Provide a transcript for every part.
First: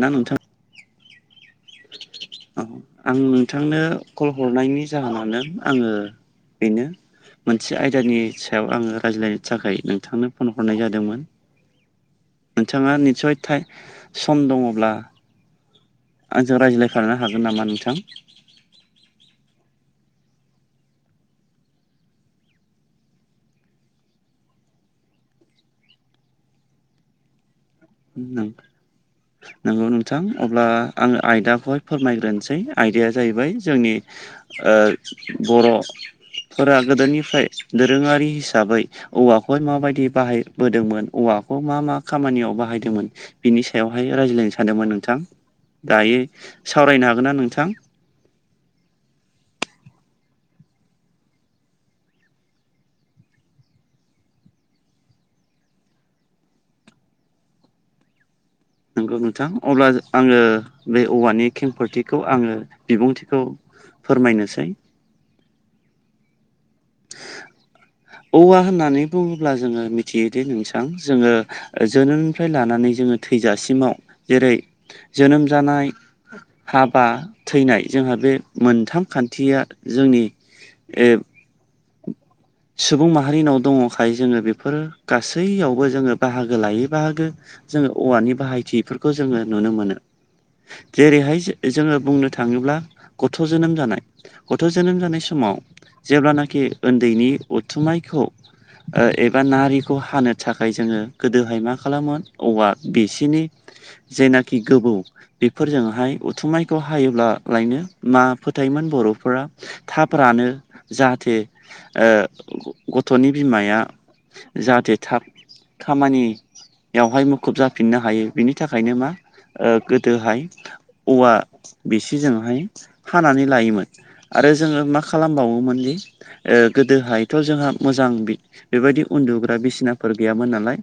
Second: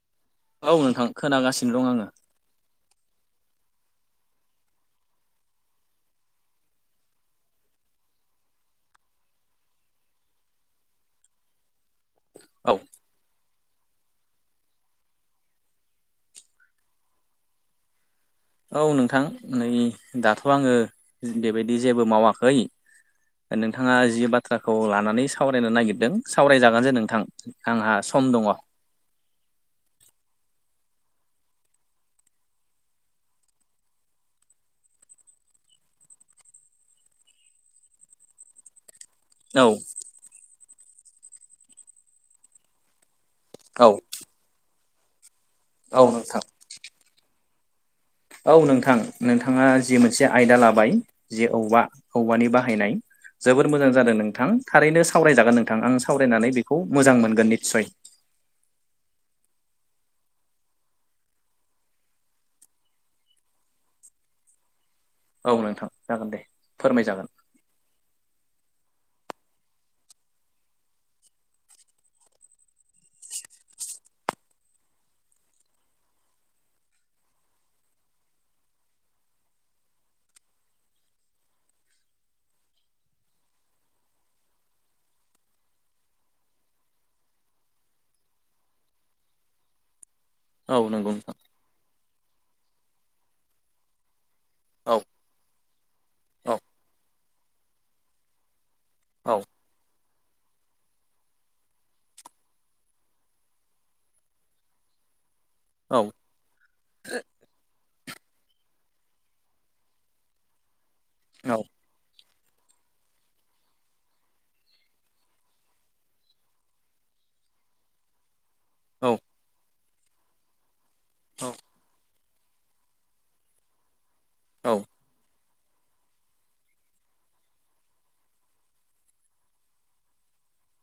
ना नोंथां औ नोंथां खोनागासिनो दं आङो। औ आं नोंथांनो कल हरनायनि जाहोनानो आङो बेनो मोनसे आयदानि सायाव आङो रायज्लायनो थाखाय नोंथांनो फन हरनाय जादोंमोन। औ नोंथाङा निसय थाइ सम दङब्ला आंजों रायज्लायफानो हागोन नामा नोंथां? औ नोंथां नै दाथ' आङो बेबायदि जेबो मावाखै नोंथाङा जि बाथ्राखौ लानानै सावरायनो नागिरदों सावरायजागोन जे नोंथां। आंहा सम दङ नों [inaudible] नोंगौ नोंथां अब्ला आङो आयदाखौहाय फोरमायग्रोनसै आयदाया जाहैबाय जोंनि ओ बर'फोरा गोदोनिफ्राय दोरोङारि हिसाबै औवाखौहाय औ माबायदि बाहायबोदोंमोन औवाखौ मा मा खामानियाव बाहायदोंमोन बिनि सायावहाय रायज्लायनो सानदोंमोन नोंथां औ दायो नोंथां सावरायनो हागोनना नोंथां? औ नोंथां नोंथाङा जि मोनसे आयदा लाबाय जे औवा औवानि बाहायनाय जोबोर मोजां जादों नोंथां थारैनो सावरायजागोन नोंथां आं सावरायनानै बेखौ मोजां मोनगोन निस्सय। नोंगौ नोंथां अब्ला आङो बे औवानि खेंफोरथिखौ आङो बिबुंथिखौ फोरमायनोसै औ नोंथां जागोन दे फोरमायजागोन औवा होननानै बुङोब्ला जोङो मिथियोदि नोंसां जोङो जोनोमनिफ्राय लानानै जोङो थैजासिमाव जेरै जोनोम जानाय हाबा थैनाय जोंहा बे मोनथाम खान्थिया जोंनि सुबुं माहारिनाव दङखाय जोङो बेफोरो गासैयावबो जोङो बाहागो लायै बाहागो जोङो औवानि बाहायथिफोरखौ जोङो नुनो मोनो औ नंगौ नोंथां जेरैहाय जो जोङो बुंनो थाङोब्ला गथ' जोनोम जानाय गथ' औ जोनोम जानाय समाव औ जेब्लानाखि ओन्दैनि उथुमायखौ ओ औ एबा नारिखौ हानो थाखाय जोङो गोदोहाय मा खालामोन औवा बिसिनि जेनाखि गोबौ औ बेफोरजोंहाय उ थुमायखौ हायोब्लालायनो मा फोथायोमोन बर'फोरा थाब रानो जा थे औ ओ गथ'नि बिमाया जाहाथे थाब खामानियावहाय मुखुब जाफिननो हायो बिनि बेनि थाखायनो औ मा गोदोहाय औवा औ बेसे जोंहाय हानानै लायोमोन आरो औ जोङो मासे खालामबावोमोनदि ओ गोदोहाय थ' जोंहा मोजां बेबायदि उन्दुग्रा बिसिनाफोर गैयामोन नालाय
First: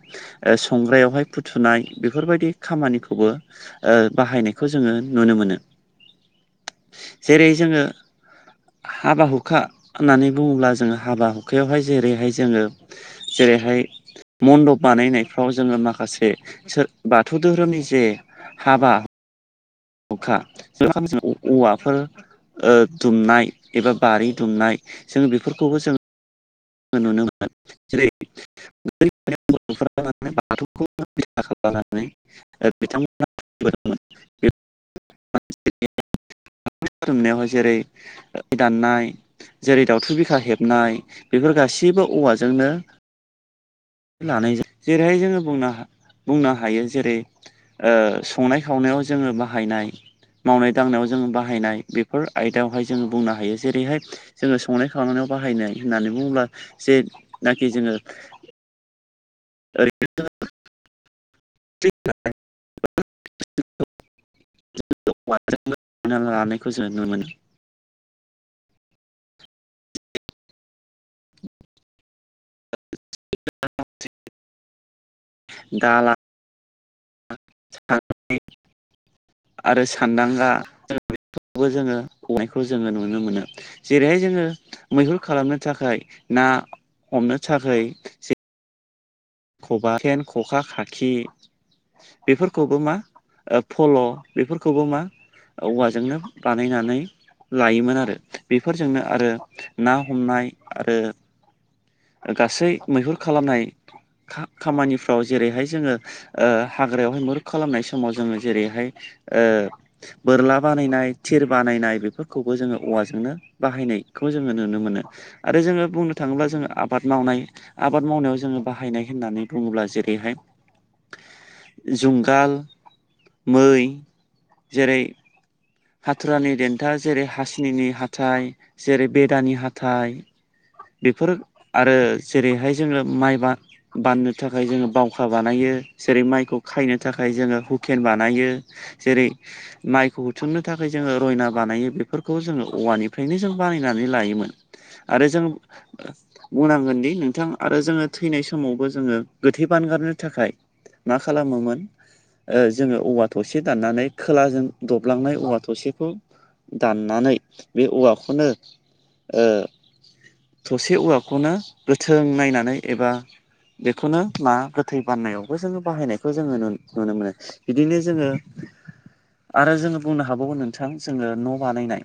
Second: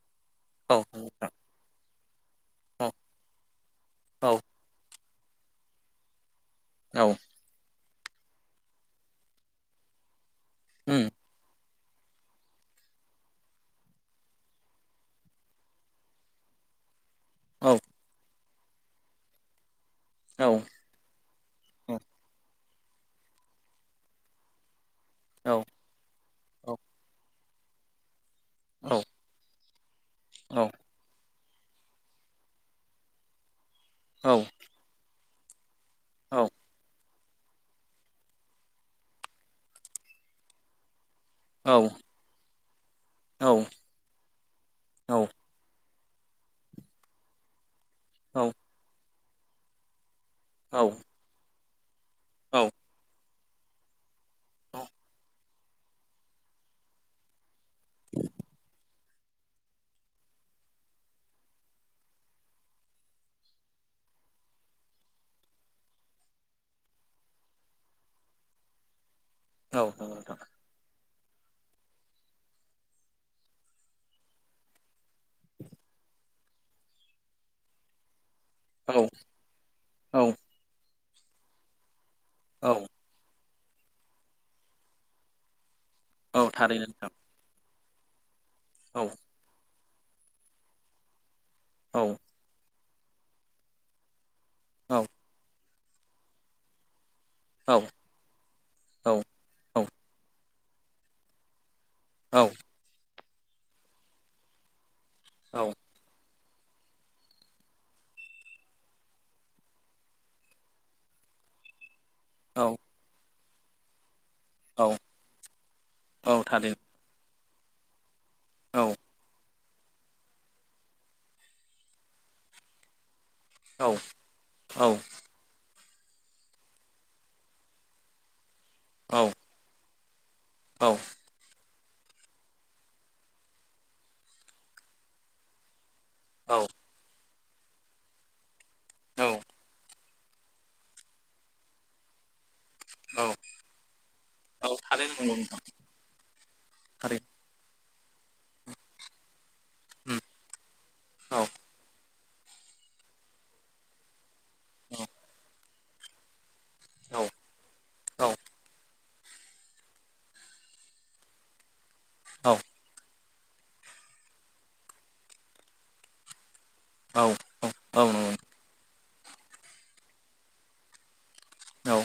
औ संग्रायावहाय नोंथां फुथुनाय बेफोरबायदि खामानिखौबो औ बाहायनायखौ जोङो नुनो मोनो औ जेरै जोङो हाबा हुखा होननानै बुङोब्ला जोङो उम हाबा हुखा अखायावहाय जेरैहाय जोङो जेरैहाय मन्दप बानायनायफ्राव जोङो माखासे बाथौ औ धोरोमनि जे हाबा अखा औ ज औ औवाफोर दुमनाय एबा बारि दुमनाय जोङ औ बेफोरखौबो जोङो नुनो मोनो जेरै औ म औ बाथौखौ लानानै बिथांमोनामोन औ ब औ रुमनायावहाय जेरै दाननाय जेरै दावथु बिखा हेबनाय बेफोर औ गासैबो औवाजोंनो लानाय जायो औ जेरैहाय जोङो बुंनो ह बुंनो हायो जेरै औ नोंथां संनाय खावनायाव जोङो बाहायनाय मावनाय दांनायाव जोङो बाहायनाय बेफोर आयदायावहाय जोङो बुंनो हायो जेरैहाय जोङो संनाय खावनायाव बाहायनाय होननानै बुङोब्ला जेनाखि जोङो ओरै [inaudible] [unintelligible] लानायखौ जों नुनो मोनो औ दाला [unintelligible] औ आरो सानदांगा [unintelligible] जोङो खनायखौ औ जोङो नुनो मोनो जेरैहाय जोङो मैहुर खालामनो थाखाय औ ना थारैनो नोंथां हमनो थाखाय जे औ खबा फेन खखा खाखि औ बेफोरखौबो मा ओ फल' बेफोरखौबो औ मा औवाजोंनो बानायनानै औ लायोमोन आरो औ बेफोरजोंनो आरो ना हमनाय आरो औ गासै मैहुर खालामनाय खामानिफ्राव जेरैहाय जोङो ओ हाग्रायावहाय मैहुर खालामनाय समाव जोङो जेरैहाय बोरला बानायनाय थिर बानायनाय बेफोर खौबो औ जोङो औवाजोंनो बाहायनायखौ जोङो नुनो मोनो आरो जोङो बुंनो औ थाङोब्ला जोङो थारैनो आबाद मावनाय आबाद मावनायाव जोङो औ बाहायनाय होननानै बुङोब्ला जेरैहाय जुंगाल मै औ औ जेरै हाथुरानि देन्था जेरै हासिनिनि हाथाइ जेरै बेदानि हाथाइ औ बेफोर आरो जेरैहाय जोङो माइ बा बाननो थाखाय जोङो बावखा बानायो जेरै औ माइखौ खायनो थाखाय जोङो हुकेन बानायो जेरै औ माइ थुमनो थाखाय जोङो रयना बानायो बेफोरखौ जोङो औवानिफ्रायनो जों बानायनानै लायोमोन औ थारैनो आरो जों नंगौ नोंथां बुंनांगोनदि थारैनो नोंथां आरो जोङो थैनाय समावबो जोङो गोथै बानगारनो उम थाखाय मा औ खालामोमोन ओ जोङो औवा थसे दाननानै खोलाजों दबलांनाय औवा थसेखौ दाननानै बे औ औवाखौनो ओ थसे औवाखौनो गोथों नायनानै एबा बेखौनो ना गोथै बान्नायावबो जोङो बाहायनायखौ जोङो नुनो औ मोनो बिदिनो औ जोङो नंगौ आरो जोङो बुंनो हाबावगोन नोंथां जोङो न' औ बानायनाय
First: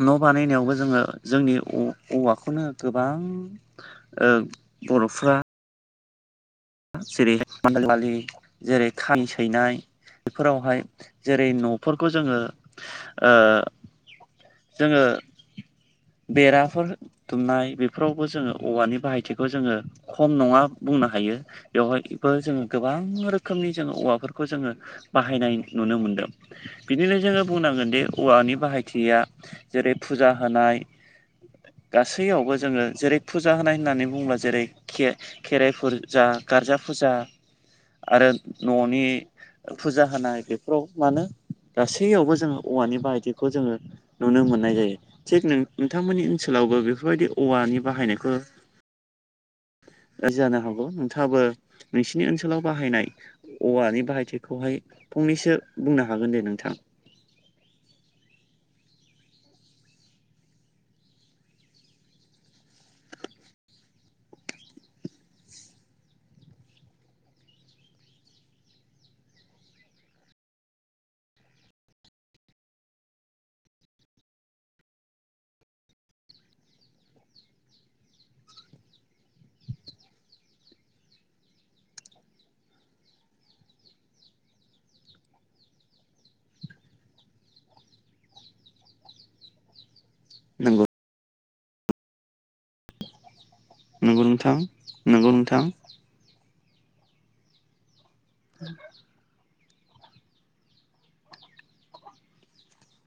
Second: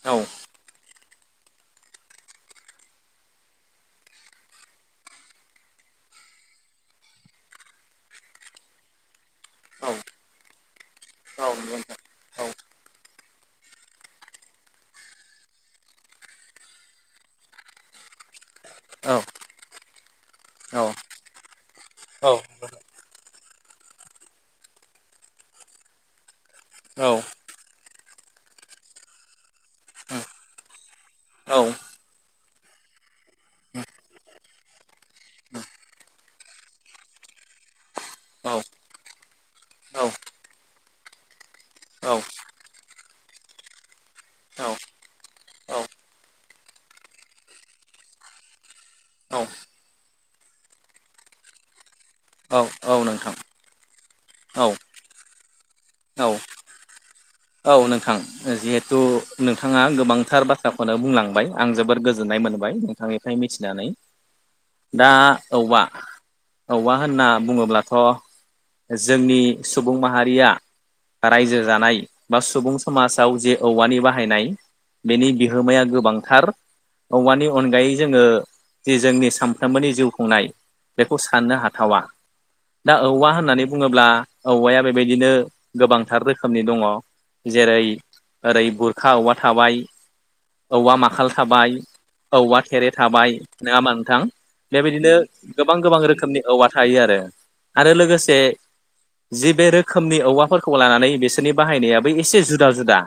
औ न' बानायनायावबो जोङो जोंनि औवाखौनो गोबां ओ बर'फ्रा जेरैहाय मालि मिलि जेरै खामि सैनाय बेफोरावहाय औ जेरै नंगौ नोंथां न'फोर खौ जोङो ओ जोङो बेराफोर दुमनाय बेफोरावबो जोङो औवानि औ बाहायथिखौ जोङो खम नङा औ बुंनो हायो औ बेवहायबो जोङो गोबां रोखोमनि जोङो औवाफोरखौ जोङो बाहायनाय नुनो मोनदों बिदिनो जोङो बुंनांगोन दि औवानि बाहायथिया जेरै फुजा होनाय औ गासैयावबो जोङो जेरै फुजा होनाय होननानै बुङोबा जेरै खे खेराइफोर जा गारजा फुजा आरो न'नि फुजा होनाय बेफोराव मानो गासैयावबो जोङो औवानि बायथिखौ जोङो नुनो मोननाय जायो थिग नोंथांमोननि ओनसोलावबो बेफोरबायदि औवानि बाहायनायखौ [inaudible] जानो हागौ नोंथाङाबो नोंसिनि ओनसोलाव बाहायनाय नोंथां औवानि औ बाहायथिखौहाय फंनैसो बुंनो हागोन दे नोंथां औ नोंथां ओ जिहेथु नोंथाङा गोबांथार बाथ्राखौनो बुंलांबाय आं जोबोद गोजोननाय मोनबाय नोंथांनि मिथिनानै दा औबबा औवा होनना बुङोब्लाथ' जोंनि सुबुं माहारिया रायजो जानाय बा सुबुं समाजाव जे औवानि बाहायनाय बेनि बिहोमाया गोबांथार। औवानि जोङो अनगायै जोङो जि जोंनि सानफ्रोमबोनि जिउ खुंनाय बेखौ साननो हाथावा। दा औवा होननानै बुङोब्ला औवाया बेबायदिनो गोबांथार रोखोमनि दङ। जेरै ओरै गुरखा औवा थाबाय नंगौ औवा माखाल थाबाय औवा खेरे थाबाय नङाामा नोंथां बेबायदिनो नंगौ नोंथां गोबां गोबां रोखोमनि औवा थायो आरो आरो लोगोसे [inaudible] जिे बे रोखोमनि औवाफोरखौ लानानै बिसोरनि बाहायनायाबो एसे जुदा जुदा।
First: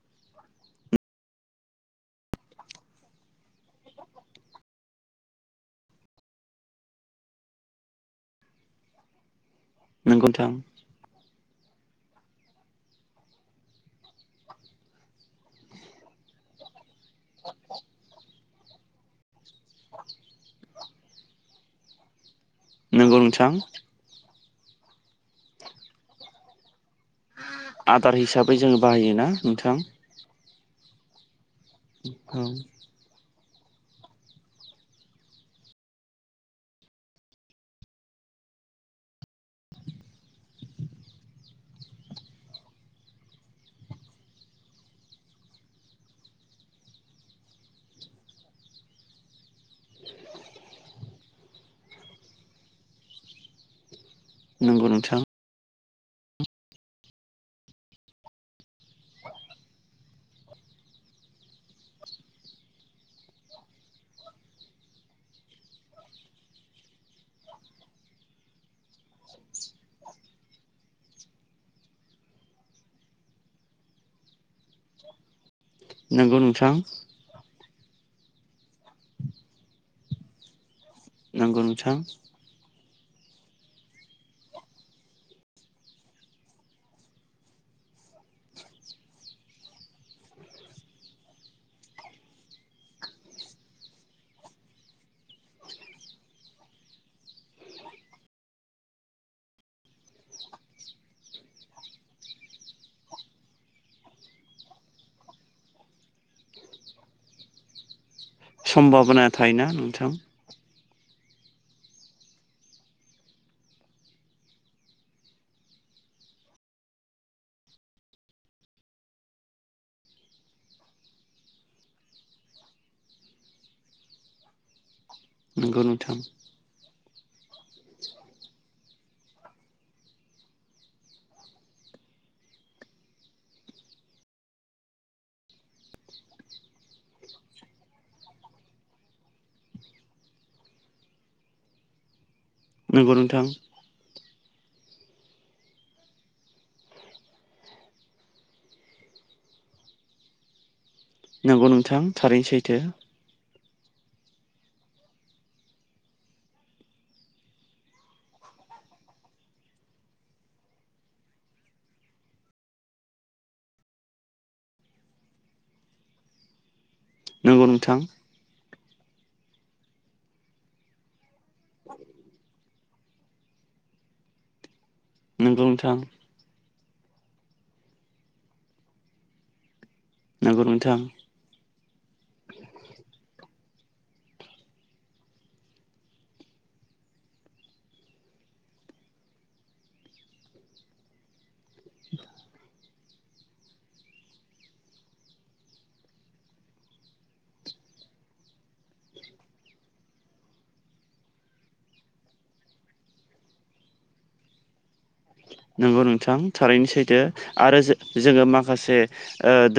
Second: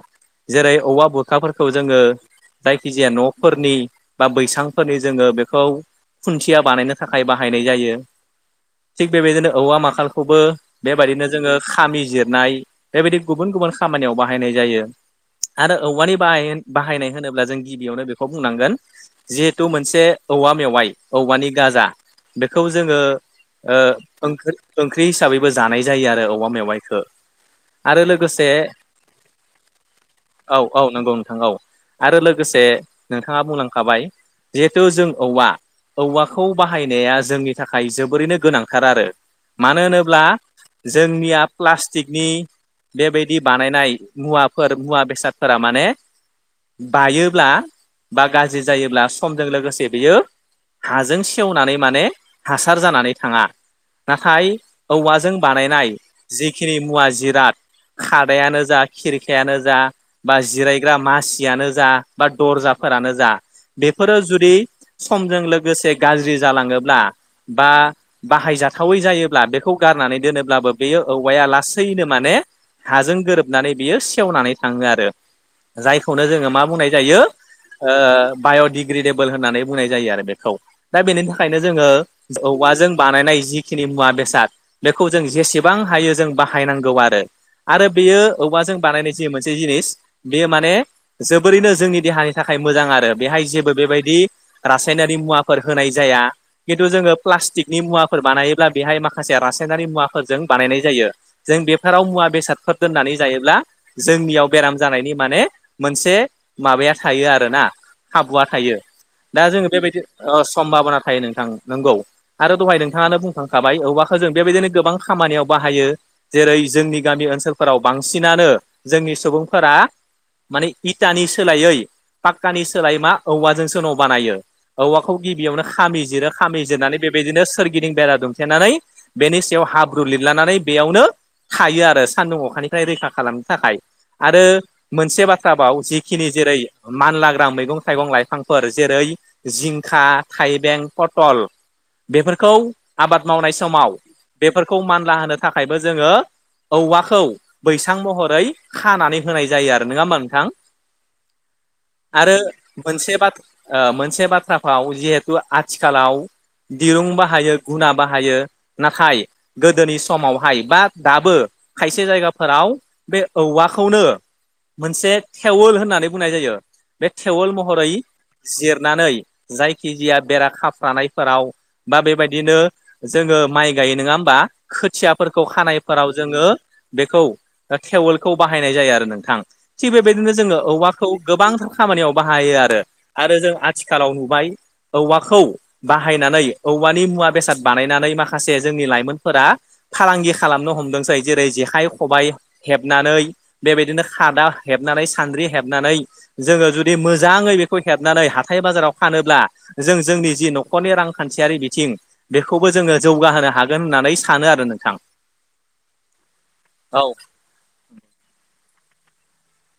जेरै औवा बुरखाफोरखौ जोङो जायखिजाया न'फोरनि बा बैसांफोरनि जोङो बेखौ खुन्थिया बानायनो थाखाय बाहायनाय जायो थिग बेबायदिनो औवा मा नंगौ आखालखौबो नोंथां बेबायदिनो जोङो खामि जिरनाय बेबायदि गुबुन गुबुन खामानियाव बाहायनाय जायो आरो औवानि ब बाहायनाय होनोब्ला जों गिबियावनो बेखौ बुंनांगोन जिहेथु मोनसे औवा मेवाइ औवानि गाजा बेखौ जोङो नंगौ नोंथां ओंख ओंख्रि हिसाबैबो जानाय जायो आरो अमा मेवाइखौ। आरो आदार लोगोसे हिसाबै जोङो बाहायोना नोंथां? औ औ नंगौ नोंथां औ आरो औ लोगोसे नोंथाङा बुंलांखाबाय। जिहेथु जों औवा औवाखौ बाहायनाया जोंनि थाखाय जोबोरैनो गोनांथार आरो। मानो होनोब्ला जोंनिया प्लास्टिकनि बेबायदि बानायनाय मुवाफोर मुवा बेसादफोरा माने बायोब्ला बा गाज्रि जायोब्ला समजों लोगोसे बेयो हाजों सेवनानै माने हासार जानानै थाङा। नाथाय नंगौ नोंथां औवाजों बानायनाय जिखिनि मुवा जिराद खादायानो जा खिरखायानो जा बा जिरायग्रा मासियानो जा बा दरजाफोरानो जा बेफोरो जुदि समजों लोगोसे गाज्रि जालाङोब्ला बा बाहायजाथावै जायोब्ला बेखौ गारनानै दोनोब्लाबो बे औवाया लासैनो माने हाजों गोरोबनानै बियो सेवनानै थाङो आरो जायखौनो नंगौ जोङो मा नोंथां बुंनाय जायो? ओ बाय'डिग्रेदेबोल होननानै बुंनाय जायो आरो बेखौ दा बेनि थाखायनो नंगौ जोङो नोंथां औवाजों बानायनाय जिखिनि मुवा बेसाद बेखौ जों जेसेबां हायो जों बाहायनांगौ आरो। आरो बेयो औवाजों बानायनाय जि मोनसे जिनिस बेयो माने जोबोरैनो जोंनि देहानि थाखाय मोजां आरो बेहाय जेबो बेबायदि रासायनारि मुवाफोर होनाय जाया। खिन्थु जोङो प्लास्टिकनि मुवाफोर बानायोब्ला बेहाय माखासे रासायनारि मुवाफोरजों बानायनाय जायो। जों बेफोराव मुवा बेसादफोर दोननानै जायोब्ला जोंनियाव बेराम जानायनि माने मोनसे माबाया थायो आरोना खाबुआ। थायो सम्भाबना दा थायोना जोङो बेबायदि नोंथां सम्भाबना थायो नोंथां। नंगौ आरो दहाय नोंथाङानो बुंखांखाबाय औबवखौो जों बेबायदिनो गोबां खामानियाव बाहायो। जेरै जोंनि गामि ओनसोलफोराव बांसिनानो जोंनि सुबुंफोरा माने इटानि सोलायै पाक्कानि सोलायै मा औवाजोंसो न' बानायो। औवाखौ गिबियावनो नंगौ नोंथां खामिजिरो खामिजिरनानै बेबायदिनो सोरगिदिं बेरा दुमफेनानै बेनि सायाव हाब्रु लिरलानानै बेयावनो थायो आरो सान्दुं अखानिफ्राय रैखा खालामनो थाखाय आरो मोनसे बाथ्रबाव जिखिनि जेरै मानलाग्रा मैगं थाइगं लाइफांफोर जेरै जिंखा थाइबें पटल बेफोरखौ नंगौ आबाद नोंथां मावनाय समाव बेफोरखौ मानला होनो थाखायबो जोङो औवा खौ बैसां महरै खानानै होनाय जायो आरो नङा होमबा नोंथां नंगौ नोंथां आरो थारैनो सैथो मोनसे बाथ्रा मोनसे बाथ्रा फाव जिहेथु आथिखालाव दिरुं बाहायो गुना बाहायो नाथाय गोदोनि समावहाय बा दाबो खायसे जायगाफोराव बे औवाखौनो मोनसे थेवोल होननानै बुंनाय जायो बे टेवोल नंगौ महरै नोंथां जिरनानै जायखिजाया बेरा खाफ्रानायफोराव बा बेबायदिनो जोङो माइ गायो नङा होमबा खोथिया फोरखौ नंगौ नोंथां खानायफोराव जोङो बेखौ थेवोलखौ बाहायनाय जायो आरो नोंथां थिग बेबायदिनो जोङो नंगौ नोंथां औवाखौ गोबांथार खामानियाव बाहायो आरो आरो जों आथिखालाव नुबाय औवाखौ बाहायनानै औवानि मुवा बेसाद बानायनानै माखासे जोंनि लाइमोनफोरा फालांगि खालामनो हमदोंसै जेरै जेखाइ खबाइ हेब नानै बेबायदिनो खादा हेबनानै सान्द्रि हेबनानै जोङो जुदि मोजाङै बेखौ हेबनानै हाथाय बाजाराव फानोब्ला जों जोंनि जि न'खरनि रांखान्थियारि बिथिं बेखौबो जोङो जौगाहोनो हागोन होननानै सानो आरो नोंथां नंगौ नोंथां थारैनो औ सैथो आरो जोङो माखासे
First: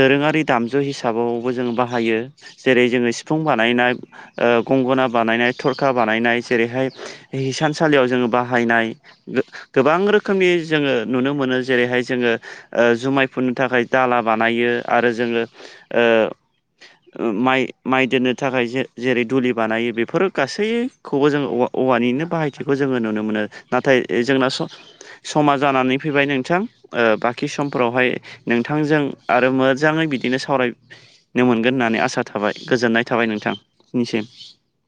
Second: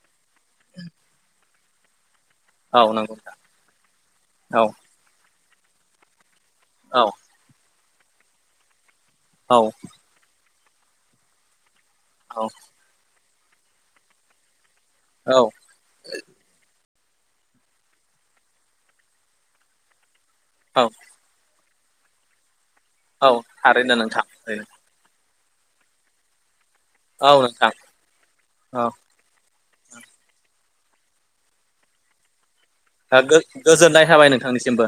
दोरोङारि दामजु हिसाबावबो जोङ बाहायो जेरै औ जोङो नंगौ सिफुं बानायनाय औ गंगोनना बानायनाय थरखा बानायनाय जेरैहाय औ हिसानसालियाव जोङो बाहायनाय औ गोबां रोखोमनि जोङो नुनो मोनो जेरैहाय जोङो जुमायफोरनो थाखाय दाला बानायो आरो औ जोङो माइ माइ दोननो थाखाय जेरै दुलि बानायो बेफोरो गासै औ खौबो जोङो औवानिनो बाहायथिखौ जोङो नुनो औ मोनो थारैनो नाथाय नोंथां जोंना स समा जानानै फैबाय नोंथां औ बाखि नोंथां समफोरावहाय औ नोंथांजों आरो मोजाङै बिदिनो सावरायनो मोनगोन होननानै आसा थाबाय गोजोननाय थाबाय नोंथां गोजोननाय थाबाय बिनिसिम नोंथांनिसिमबो